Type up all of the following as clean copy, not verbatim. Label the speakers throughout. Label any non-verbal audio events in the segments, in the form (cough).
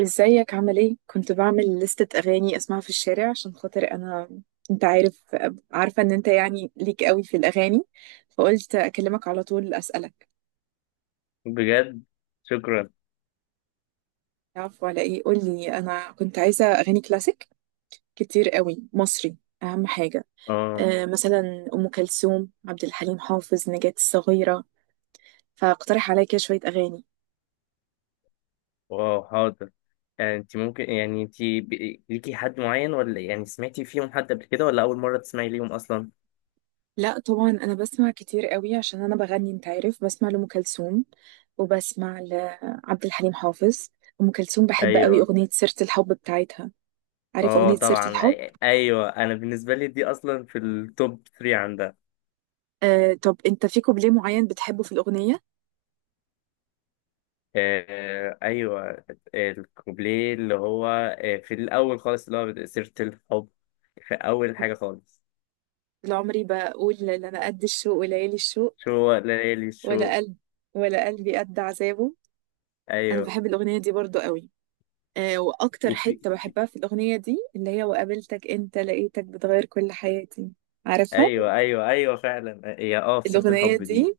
Speaker 1: ازيك؟ عامل ايه؟ كنت بعمل لستة اغاني اسمعها في الشارع عشان خاطر انا. انت عارف عارفة ان انت يعني ليك قوي في الاغاني، فقلت اكلمك على طول اسألك.
Speaker 2: بجد. شكرا.
Speaker 1: عفوا على ايه؟ قولي، انا كنت عايزة اغاني كلاسيك كتير قوي مصري، اهم حاجة.
Speaker 2: اه.
Speaker 1: آه، مثلا ام كلثوم، عبد الحليم حافظ، نجاة الصغيرة. فاقترح عليا كده شوية اغاني.
Speaker 2: واو، حاضر. يعني انت ممكن ليكي حد معين، ولا يعني سمعتي فيهم حد قبل كده، ولا اول مرة تسمعي ليهم اصلا؟
Speaker 1: لا طبعا، انا بسمع كتير قوي عشان انا بغني، انت عارف. بسمع لأم كلثوم وبسمع لعبد الحليم حافظ. ام كلثوم بحب قوي
Speaker 2: ايوه.
Speaker 1: اغنية سيرة الحب بتاعتها. عارف
Speaker 2: اه
Speaker 1: اغنية سيرة
Speaker 2: طبعا،
Speaker 1: الحب؟
Speaker 2: ايوه، انا بالنسبة لي دي اصلا في التوب 3 عندها.
Speaker 1: آه، طب انت في كوبليه معين بتحبه في الاغنية؟
Speaker 2: آه ايوه. الكوبليه اللي هو في الاول خالص اللي هو سيرة الحب. في اول حاجة خالص.
Speaker 1: طول عمري بقول: لا انا قد الشوق وليالي الشوق،
Speaker 2: شو ليالي شو.
Speaker 1: ولا قلب، ولا قلبي قد عذابه. انا
Speaker 2: ايوه.
Speaker 1: بحب الاغنيه دي برضو قوي. آه، واكتر
Speaker 2: وفي
Speaker 1: حته
Speaker 2: في-
Speaker 1: بحبها في الاغنيه دي اللي هي: وقابلتك انت لقيتك بتغير كل حياتي. عارفها؟
Speaker 2: ايوه ايوه ايوه فعلا هي في سيرة
Speaker 1: الاغنيه
Speaker 2: الحب دي.
Speaker 1: دي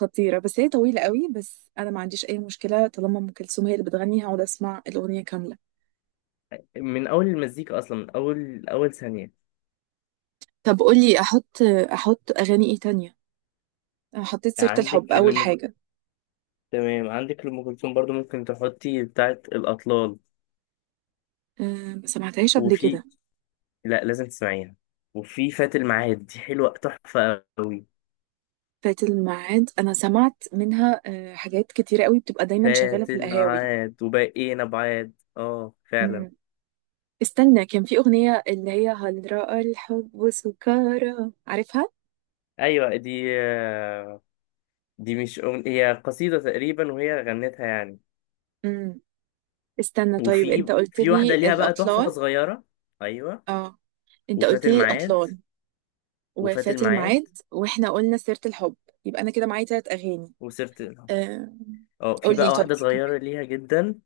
Speaker 1: خطيرة، بس هي طويلة قوي. بس أنا ما عنديش أي مشكلة، طالما أم كلثوم هي اللي بتغني هقعد أسمع الأغنية كاملة.
Speaker 2: من اول المزيكا اصلا، من اول اول ثانيه.
Speaker 1: طب قولي أحط، أحط أغاني إيه تانية؟ أنا حطيت سيرة الحب
Speaker 2: عندك
Speaker 1: أول
Speaker 2: لأم كلثوم.
Speaker 1: حاجة.
Speaker 2: تمام، عندك لأم كلثوم برضو ممكن تحطي بتاعه الاطلال.
Speaker 1: أه، ما سمعتهاش قبل
Speaker 2: وفي
Speaker 1: كده.
Speaker 2: لا لازم تسمعيها. وفي فات الميعاد دي حلوه تحفه قوي.
Speaker 1: فات الميعاد أنا سمعت منها أه حاجات كتيرة قوي، بتبقى دايما شغالة
Speaker 2: فات
Speaker 1: في القهاوي.
Speaker 2: الميعاد وبقينا بعاد، اه فعلا.
Speaker 1: أمم. استنى، كان في أغنية اللي هي هل رأى الحب سكارى، عارفها؟
Speaker 2: ايوه دي، دي مش هي قصيده تقريبا، وهي غنتها يعني.
Speaker 1: أمم. استنى طيب،
Speaker 2: وفي
Speaker 1: أنت قلت
Speaker 2: في
Speaker 1: لي
Speaker 2: واحده ليها بقى تحفه
Speaker 1: الأطلال.
Speaker 2: صغيره. ايوه.
Speaker 1: اه، أنت
Speaker 2: وفات
Speaker 1: قلت لي
Speaker 2: الميعاد
Speaker 1: الأطلال
Speaker 2: وفات
Speaker 1: وفات
Speaker 2: الميعاد
Speaker 1: الميعاد، واحنا قلنا سيرة الحب. يبقى انا كده معايا تلات اغاني.
Speaker 2: وسيره.
Speaker 1: أه...
Speaker 2: اه، في
Speaker 1: قولي
Speaker 2: بقى
Speaker 1: طيب.
Speaker 2: واحدة صغيرة ليها جدا.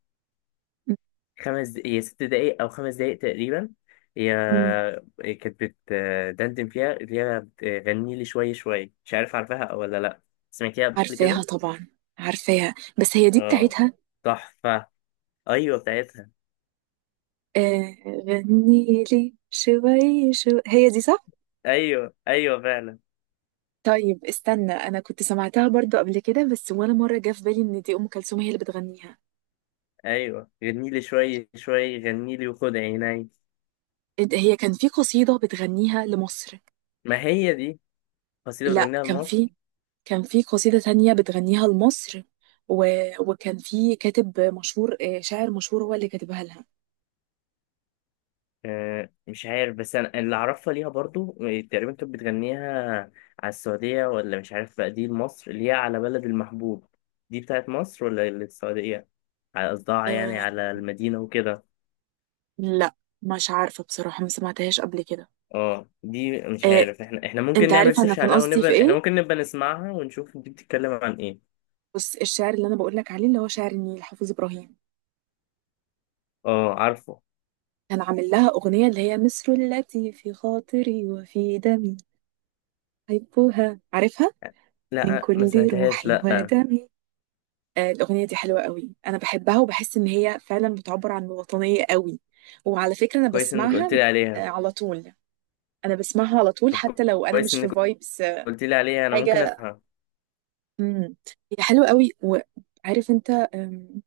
Speaker 2: هي ست دقايق أو خمس دقايق تقريبا. هي
Speaker 1: أمم،
Speaker 2: هي كانت بتدندن فيها اللي هي بتغني لي شوية شوية، مش عارف عارفاها أو ولا لأ. سمعتيها قبل
Speaker 1: عارفاها
Speaker 2: كده؟
Speaker 1: طبعا. عارفاها، بس هي دي
Speaker 2: اه.
Speaker 1: بتاعتها؟
Speaker 2: تحفة. أيوة بتاعتها.
Speaker 1: آه، غني لي شوي شو، هي دي صح؟
Speaker 2: أيوة أيوة فعلا.
Speaker 1: طيب استنى، انا كنت سمعتها برضو قبل كده، بس ولا مرة جه في بالي ان دي ام كلثوم هي اللي بتغنيها.
Speaker 2: أيوة غني لي شوية شوية غني لي وخد عيني.
Speaker 1: هي كان في قصيدة بتغنيها لمصر.
Speaker 2: ما هي دي قصيدة
Speaker 1: لا،
Speaker 2: بتغنيها
Speaker 1: كان
Speaker 2: لمصر.
Speaker 1: في، كان في قصيدة تانية بتغنيها لمصر. و... وكان في كاتب مشهور، شاعر مشهور هو اللي كاتبها لها.
Speaker 2: مش عارف، بس انا اللي اعرفها ليها برضو تقريبا كانت بتغنيها على السعودية، ولا مش عارف بقى دي لمصر اللي هي على بلد المحبوب. دي بتاعت مصر ولا السعودية؟ على قصدها يعني
Speaker 1: آه،
Speaker 2: على المدينة وكده.
Speaker 1: لا مش عارفة بصراحة، ما سمعتهاش قبل كده.
Speaker 2: اه، دي مش
Speaker 1: آه،
Speaker 2: عارف. احنا ممكن
Speaker 1: انت
Speaker 2: نعمل
Speaker 1: عارف انا
Speaker 2: سيرش
Speaker 1: كان
Speaker 2: عليها،
Speaker 1: قصدي في
Speaker 2: ونبقى احنا
Speaker 1: ايه؟
Speaker 2: ممكن نبقى نسمعها ونشوف دي بتتكلم عن ايه.
Speaker 1: بس الشعر اللي انا بقول لك عليه اللي هو شعر النيل، حافظ ابراهيم.
Speaker 2: اه عارفه.
Speaker 1: كان عامل لها اغنية اللي هي مصر التي في خاطري وفي دمي. احبها، عارفها؟ من
Speaker 2: لا ما
Speaker 1: كل
Speaker 2: سمعتهاش،
Speaker 1: روحي
Speaker 2: لا.
Speaker 1: ودمي. الأغنية دي حلوة قوي، أنا بحبها وبحس إن هي فعلا بتعبر عن الوطنية قوي. وعلى فكرة أنا
Speaker 2: كويس انك قلت
Speaker 1: بسمعها.
Speaker 2: لي عليها.
Speaker 1: على طول. أنا بسمعها على طول
Speaker 2: طب
Speaker 1: حتى لو أنا
Speaker 2: كويس
Speaker 1: مش في
Speaker 2: انك
Speaker 1: فايبس.
Speaker 2: قلت لي عليها، انا ممكن
Speaker 1: حاجة.
Speaker 2: اسمعها.
Speaker 1: مم. هي حلوة قوي. وعارف أنت،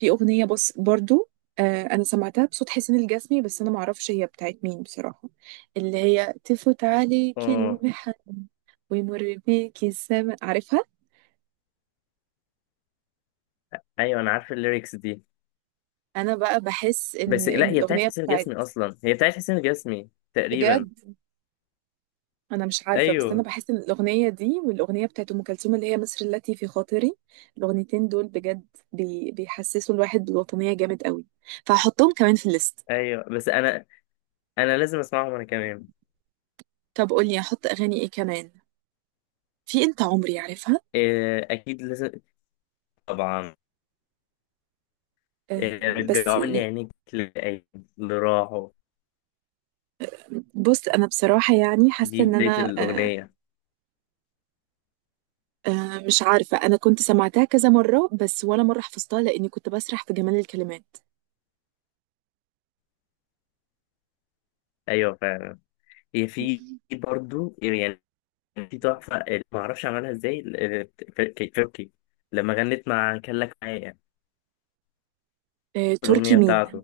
Speaker 1: في أغنية بس برضو. أنا سمعتها بصوت حسين الجسمي، بس أنا معرفش هي بتاعت مين بصراحة. اللي هي تفوت عليك
Speaker 2: اه
Speaker 1: المحن ويمر بيك السماء، عارفها؟
Speaker 2: ايوه، انا عارف الليركس دي.
Speaker 1: أنا بقى بحس إن
Speaker 2: بس لا هي بتاعت
Speaker 1: الأغنية
Speaker 2: حسين الجسمي،
Speaker 1: بتاعت،
Speaker 2: اصلا هي بتاعت حسين الجسمي تقريبا.
Speaker 1: بجد انا مش عارفه. بس انا
Speaker 2: ايوه
Speaker 1: بحس ان الاغنيه دي والاغنيه بتاعت ام كلثوم اللي هي مصر التي في خاطري، الاغنيتين دول بجد بيحسسوا الواحد بالوطنيه جامد قوي، فهحطهم كمان في الليست.
Speaker 2: ايوه. بس انا لازم اسمعهم انا كمان.
Speaker 1: طب قولي احط اغاني ايه كمان؟ في انت عمري، عارفها؟
Speaker 2: إيه اكيد لازم. طبعا.
Speaker 1: آه.
Speaker 2: إيه
Speaker 1: بس
Speaker 2: رجعوني
Speaker 1: ي-
Speaker 2: عينيك للأيام اللي راحوا.
Speaker 1: بص انا بصراحه يعني حاسه
Speaker 2: دي
Speaker 1: ان
Speaker 2: بداية
Speaker 1: انا آه،
Speaker 2: الأغنية.
Speaker 1: آه مش عارفه، انا كنت سمعتها كذا مره، بس ولا مره حفظتها لاني كنت بسرح في جمال الكلمات.
Speaker 2: أيوة فعلا. هي في برضو يعني. في تحفة اللي معرفش عملها ازاي كايروكي، لما غنت مع كان لك معايا
Speaker 1: آه تركي
Speaker 2: الأغنية
Speaker 1: مين؟
Speaker 2: بتاعته.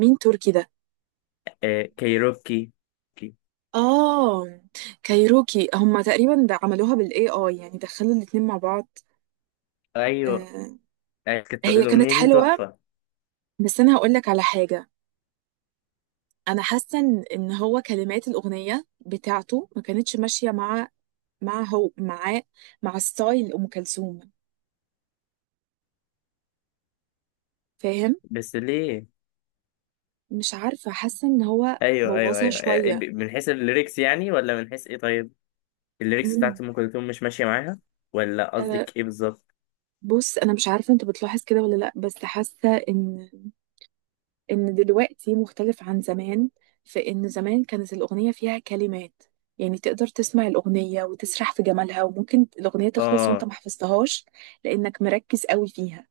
Speaker 1: مين تركي ده؟
Speaker 2: إيه كايروكي.
Speaker 1: اه، كايروكي هما تقريبا ده عملوها بالاي اي، يعني دخلوا الاتنين مع بعض.
Speaker 2: أيوة
Speaker 1: آه.
Speaker 2: أيوة، كانت
Speaker 1: هي كانت
Speaker 2: الأغنية دي
Speaker 1: حلوة،
Speaker 2: تحفة.
Speaker 1: بس انا هقول لك على حاجة. انا حاسة ان هو كلمات الاغنية بتاعته ما كانتش ماشية مع، مع هو معاه، مع ستايل ام كلثوم. فاهم؟
Speaker 2: بس ليه؟
Speaker 1: مش عارفة، حاسة ان هو
Speaker 2: ايوه ايوه
Speaker 1: بوظها
Speaker 2: ايوه، إيه،
Speaker 1: شوية.
Speaker 2: من حيث الليركس يعني ولا من حيث ايه؟ طيب الليركس
Speaker 1: مم.
Speaker 2: بتاعت ام كلثوم مش ماشيه معاها، ولا
Speaker 1: آه،
Speaker 2: قصدك ايه بالظبط؟
Speaker 1: بص انا مش عارفة انت بتلاحظ كده ولا لا، بس حاسة ان دلوقتي مختلف عن زمان. في ان زمان كانت الاغنيه فيها كلمات، يعني تقدر تسمع الاغنيه وتسرح في جمالها، وممكن الاغنيه تخلص وانت
Speaker 2: اه
Speaker 1: ما حفظتهاش لانك مركز قوي فيها.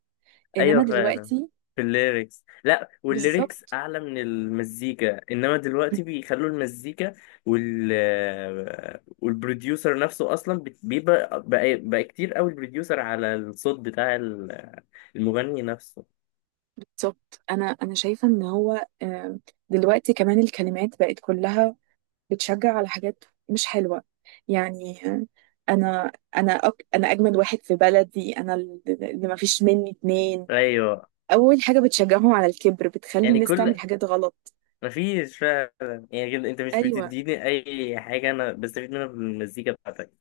Speaker 2: ايوه
Speaker 1: انما
Speaker 2: فعلا،
Speaker 1: دلوقتي
Speaker 2: في الليركس، لا والليركس
Speaker 1: بالظبط.
Speaker 2: اعلى من المزيكا، انما دلوقتي بيخلوا المزيكا والبروديوسر نفسه اصلا بيبقى بقى كتير قوي البروديوسر على الصوت بتاع المغني نفسه.
Speaker 1: بالظبط، انا شايفه ان هو، دلوقتي كمان الكلمات بقت كلها بتشجع على حاجات مش حلوه. يعني انا انا اجمد واحد في بلدي انا، اللي ما فيش مني اتنين.
Speaker 2: ايوه.
Speaker 1: اول حاجه بتشجعهم على الكبر، بتخلي
Speaker 2: يعني
Speaker 1: الناس
Speaker 2: كل
Speaker 1: تعمل حاجات غلط.
Speaker 2: مفيش فعلا، يعني كده انت مش
Speaker 1: ايوه،
Speaker 2: بتديني اي حاجة انا بستفيد منها بالمزيكا بتاعتك.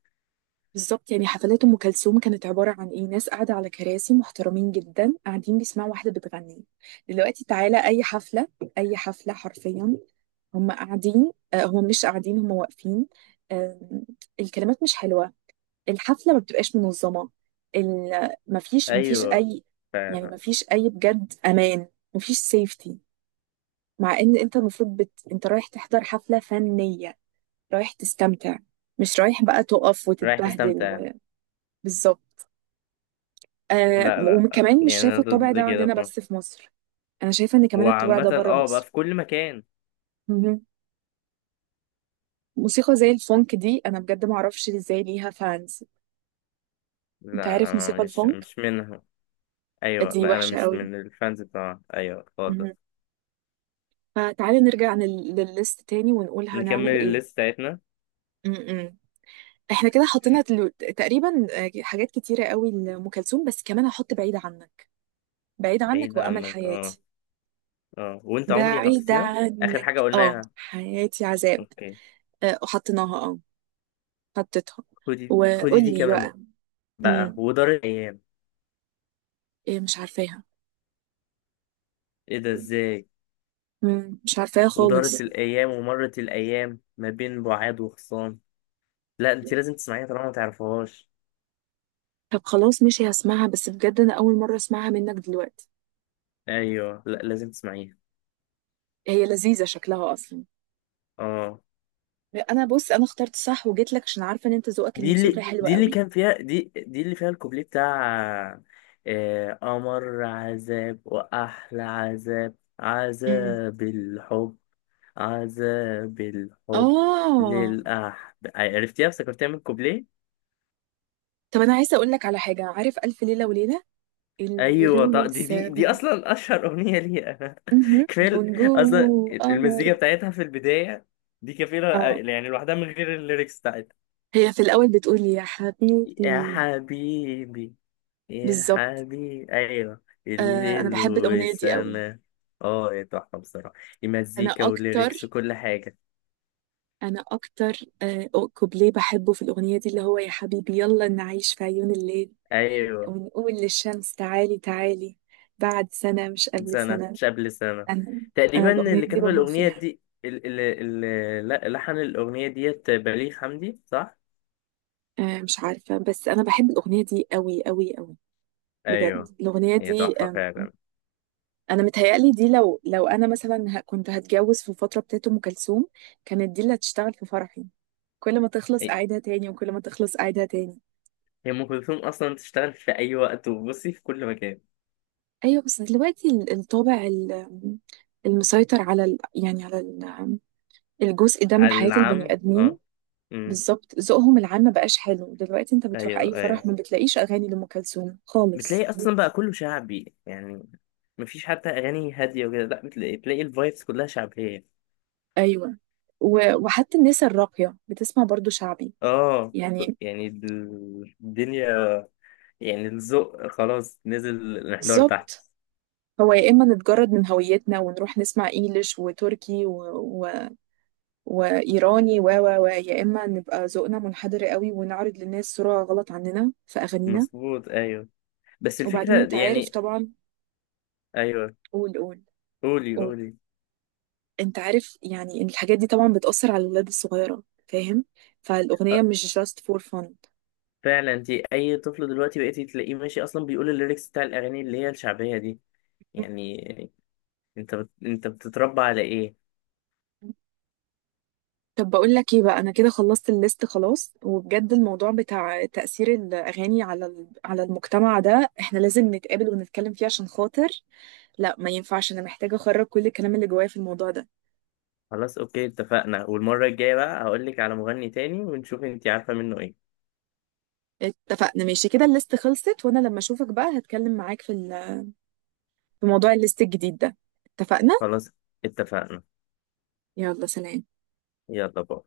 Speaker 1: بالظبط. يعني حفلات ام كلثوم كانت عباره عن ايه؟ ناس قاعده على كراسي محترمين جدا، قاعدين بيسمعوا واحده بتغني. دلوقتي تعالى اي حفله، اي حفله حرفيا، هم قاعدين، هم مش قاعدين، هم واقفين. آم، الكلمات مش حلوة، الحفلة ما بتبقاش منظمة. مفيش، مفيش
Speaker 2: ايوه
Speaker 1: أي، يعني
Speaker 2: فعلا.
Speaker 1: مفيش أي بجد أمان، مفيش سيفتي. مع إن أنت المفروض أنت رايح تحضر حفلة فنية، رايح تستمتع، مش رايح بقى تقف
Speaker 2: رايح
Speaker 1: وتتبهدل
Speaker 2: تستمتع.
Speaker 1: و... بالظبط. آه،
Speaker 2: لا لا.
Speaker 1: وكمان مش
Speaker 2: يعني انا
Speaker 1: شايفة الطابع
Speaker 2: ضد
Speaker 1: ده
Speaker 2: كده
Speaker 1: عندنا
Speaker 2: في
Speaker 1: بس
Speaker 2: مصر.
Speaker 1: في مصر. أنا شايفة إن كمان الطابع
Speaker 2: وعامة
Speaker 1: ده بره
Speaker 2: بقى في
Speaker 1: مصر.
Speaker 2: كل مكان.
Speaker 1: مهم. موسيقى زي الفونك دي أنا بجد معرفش إزاي ليها فانز. أنت
Speaker 2: لا
Speaker 1: عارف
Speaker 2: انا
Speaker 1: موسيقى
Speaker 2: مش
Speaker 1: الفونك؟
Speaker 2: مش منها. ايوه
Speaker 1: دي
Speaker 2: بقى انا
Speaker 1: وحشة
Speaker 2: مش
Speaker 1: قوي.
Speaker 2: من الفانز بتاعها، ايوه خالص.
Speaker 1: مهم. فتعالي نرجع للليست تاني ونقول
Speaker 2: نكمل
Speaker 1: هنعمل إيه.
Speaker 2: الليست بتاعتنا.
Speaker 1: م-م. إحنا كده حطينا
Speaker 2: في
Speaker 1: تقريبا، حاجات كتيرة قوي لأم كلثوم، بس كمان هحط بعيد عنك. بعيد عنك
Speaker 2: بعيد
Speaker 1: وأمل
Speaker 2: عنك، اه.
Speaker 1: حياتي.
Speaker 2: اه وانت عمري
Speaker 1: بعيدة
Speaker 2: حطيتيها. اخر حاجة
Speaker 1: عنك، اه
Speaker 2: قلناها.
Speaker 1: حياتي عذاب.
Speaker 2: اوكي.
Speaker 1: وحطيناها اه. حطيتها.
Speaker 2: خدي خدي دي
Speaker 1: وقولي
Speaker 2: كمان.
Speaker 1: بقى.
Speaker 2: بقى
Speaker 1: امم،
Speaker 2: ودار الايام.
Speaker 1: ايه؟ مش عارفاها.
Speaker 2: ايه ده ازاي.
Speaker 1: امم، مش عارفاها
Speaker 2: ودارت
Speaker 1: خالص.
Speaker 2: الأيام ومرت الأيام ما بين بعاد وخصام. لا أنت لازم تسمعيها طالما ما تعرفهاش.
Speaker 1: طب خلاص ماشي، هسمعها. بس بجد انا اول مرة اسمعها منك دلوقتي.
Speaker 2: أيوه لا لازم تسمعيها.
Speaker 1: هي لذيذة شكلها اصلا.
Speaker 2: اه.
Speaker 1: انا، بص انا اخترت صح وجيت لك عشان عارفة ان انت ذوقك
Speaker 2: دي
Speaker 1: الموسيقي
Speaker 2: اللي
Speaker 1: حلو
Speaker 2: دي اللي
Speaker 1: قوي.
Speaker 2: كان فيها دي دي اللي فيها الكوبليه بتاع أمر عذاب وأحلى عذاب،
Speaker 1: امم،
Speaker 2: عذاب الحب. عذاب الحب.
Speaker 1: اه.
Speaker 2: للأحب، عرفتيها؟ افتكرتيها من الكوبليه.
Speaker 1: طب انا عايزة اقول لك على حاجة، عارف الف ليلة وليلة؟ الليل
Speaker 2: ايوه طب دي دي
Speaker 1: والسماء.
Speaker 2: دي اصلا اشهر اغنيه ليها.
Speaker 1: مهم.
Speaker 2: (laughs) كفايه.
Speaker 1: ونجوم
Speaker 2: اصلا
Speaker 1: وقمر.
Speaker 2: المزيكا بتاعتها في البدايه دي كفيله،
Speaker 1: اه،
Speaker 2: يعني لوحدها من غير الليركس بتاعتها.
Speaker 1: هي في الأول بتقولي يا حبيبي.
Speaker 2: يا حبيبي، يا
Speaker 1: بالظبط.
Speaker 2: حبيبي، ايوه.
Speaker 1: آه، أنا
Speaker 2: الليل
Speaker 1: بحب الأغنية دي قوي.
Speaker 2: والسما. اه يا تحفه بصراحه،
Speaker 1: أنا
Speaker 2: المزيكا
Speaker 1: أكتر،
Speaker 2: والليركس وكل حاجه.
Speaker 1: أنا أكتر، آه، كوبليه بحبه في الأغنية دي اللي هو يا حبيبي يلا نعيش في عيون الليل،
Speaker 2: ايوه.
Speaker 1: ونقول للشمس تعالي تعالي بعد سنة مش قبل
Speaker 2: سنه
Speaker 1: سنة.
Speaker 2: مش قبل سنه.
Speaker 1: أنا أنا
Speaker 2: تقريبا
Speaker 1: الأغنية
Speaker 2: اللي
Speaker 1: دي
Speaker 2: كتب
Speaker 1: بموت
Speaker 2: الاغنيه
Speaker 1: فيها.
Speaker 2: دي ال ال ال لا- لحن الاغنيه ديت بليغ حمدي صح.
Speaker 1: آه مش عارفة، بس أنا بحب الأغنية دي قوي قوي قوي.
Speaker 2: ايوه.
Speaker 1: بجد الأغنية
Speaker 2: هي
Speaker 1: دي،
Speaker 2: تحفه فعلا.
Speaker 1: أنا متهيألي دي، لو أنا مثلا كنت هتجوز في الفترة بتاعت أم كلثوم، كانت دي اللي هتشتغل في فرحي. كل ما تخلص
Speaker 2: هي
Speaker 1: أعيدها تاني، وكل ما تخلص أعيدها تاني.
Speaker 2: هي ام كلثوم اصلا تشتغل في اي وقت، وبصي في كل مكان.
Speaker 1: أيوة، بس دلوقتي الطابع المسيطر على ال... يعني على ال... الجزء ده من
Speaker 2: على
Speaker 1: حياة البني
Speaker 2: العام
Speaker 1: آدمين،
Speaker 2: اه. امم.
Speaker 1: بالظبط ذوقهم العام ما بقاش حلو. دلوقتي انت بتروح
Speaker 2: ايوه
Speaker 1: أي
Speaker 2: ايوه.
Speaker 1: فرح ما بتلاقيش أغاني لأم كلثوم خالص.
Speaker 2: بتلاقي اصلا بقى كله شعبي يعني. مفيش حتى اغاني هاديه وكده، لا بتلاقي الفايبس كلها شعبيه.
Speaker 1: أيوة. و... وحتى الناس الراقية بتسمع برضو شعبي،
Speaker 2: اه
Speaker 1: يعني
Speaker 2: يعني الدنيا. يعني الذوق خلاص نزل الانحدار تحت.
Speaker 1: بالظبط. هو يا إما نتجرد من هويتنا ونروح نسمع إنجليش وتركي و... وايراني و و و، يا اما نبقى ذوقنا منحدر قوي ونعرض للناس صورة غلط عننا في اغانينا.
Speaker 2: مظبوط ايوه. بس
Speaker 1: وبعدين
Speaker 2: الفكره
Speaker 1: انت عارف
Speaker 2: يعني.
Speaker 1: طبعا.
Speaker 2: ايوه
Speaker 1: قول، قول.
Speaker 2: قولي
Speaker 1: قول،
Speaker 2: قولي.
Speaker 1: انت عارف يعني ان الحاجات دي طبعا بتأثر على الولاد الصغيرة، فاهم؟ فالاغنية مش just for fun.
Speaker 2: فعلا انت اي طفل دلوقتي بقيتي تلاقيه ماشي اصلا بيقول الليركس بتاع الاغاني اللي هي الشعبيه دي، يعني انت بتتربى على ايه.
Speaker 1: طب بقول لك ايه بقى، انا كده خلصت الليست خلاص. وبجد الموضوع بتاع تأثير الاغاني على على المجتمع ده احنا لازم نتقابل ونتكلم فيه عشان خاطر، لا ما ينفعش. انا محتاجة اخرج كل الكلام اللي جوايا في الموضوع ده.
Speaker 2: خلاص اوكي اتفقنا، والمره الجايه بقى هقول لك على مغني تاني ونشوف انت عارفه منه ايه.
Speaker 1: اتفقنا ماشي كده، الليست خلصت، وانا لما اشوفك بقى هتكلم معاك في في موضوع الليست الجديد ده. اتفقنا.
Speaker 2: خلاص اتفقنا.
Speaker 1: يلا سلام.
Speaker 2: يلا باي.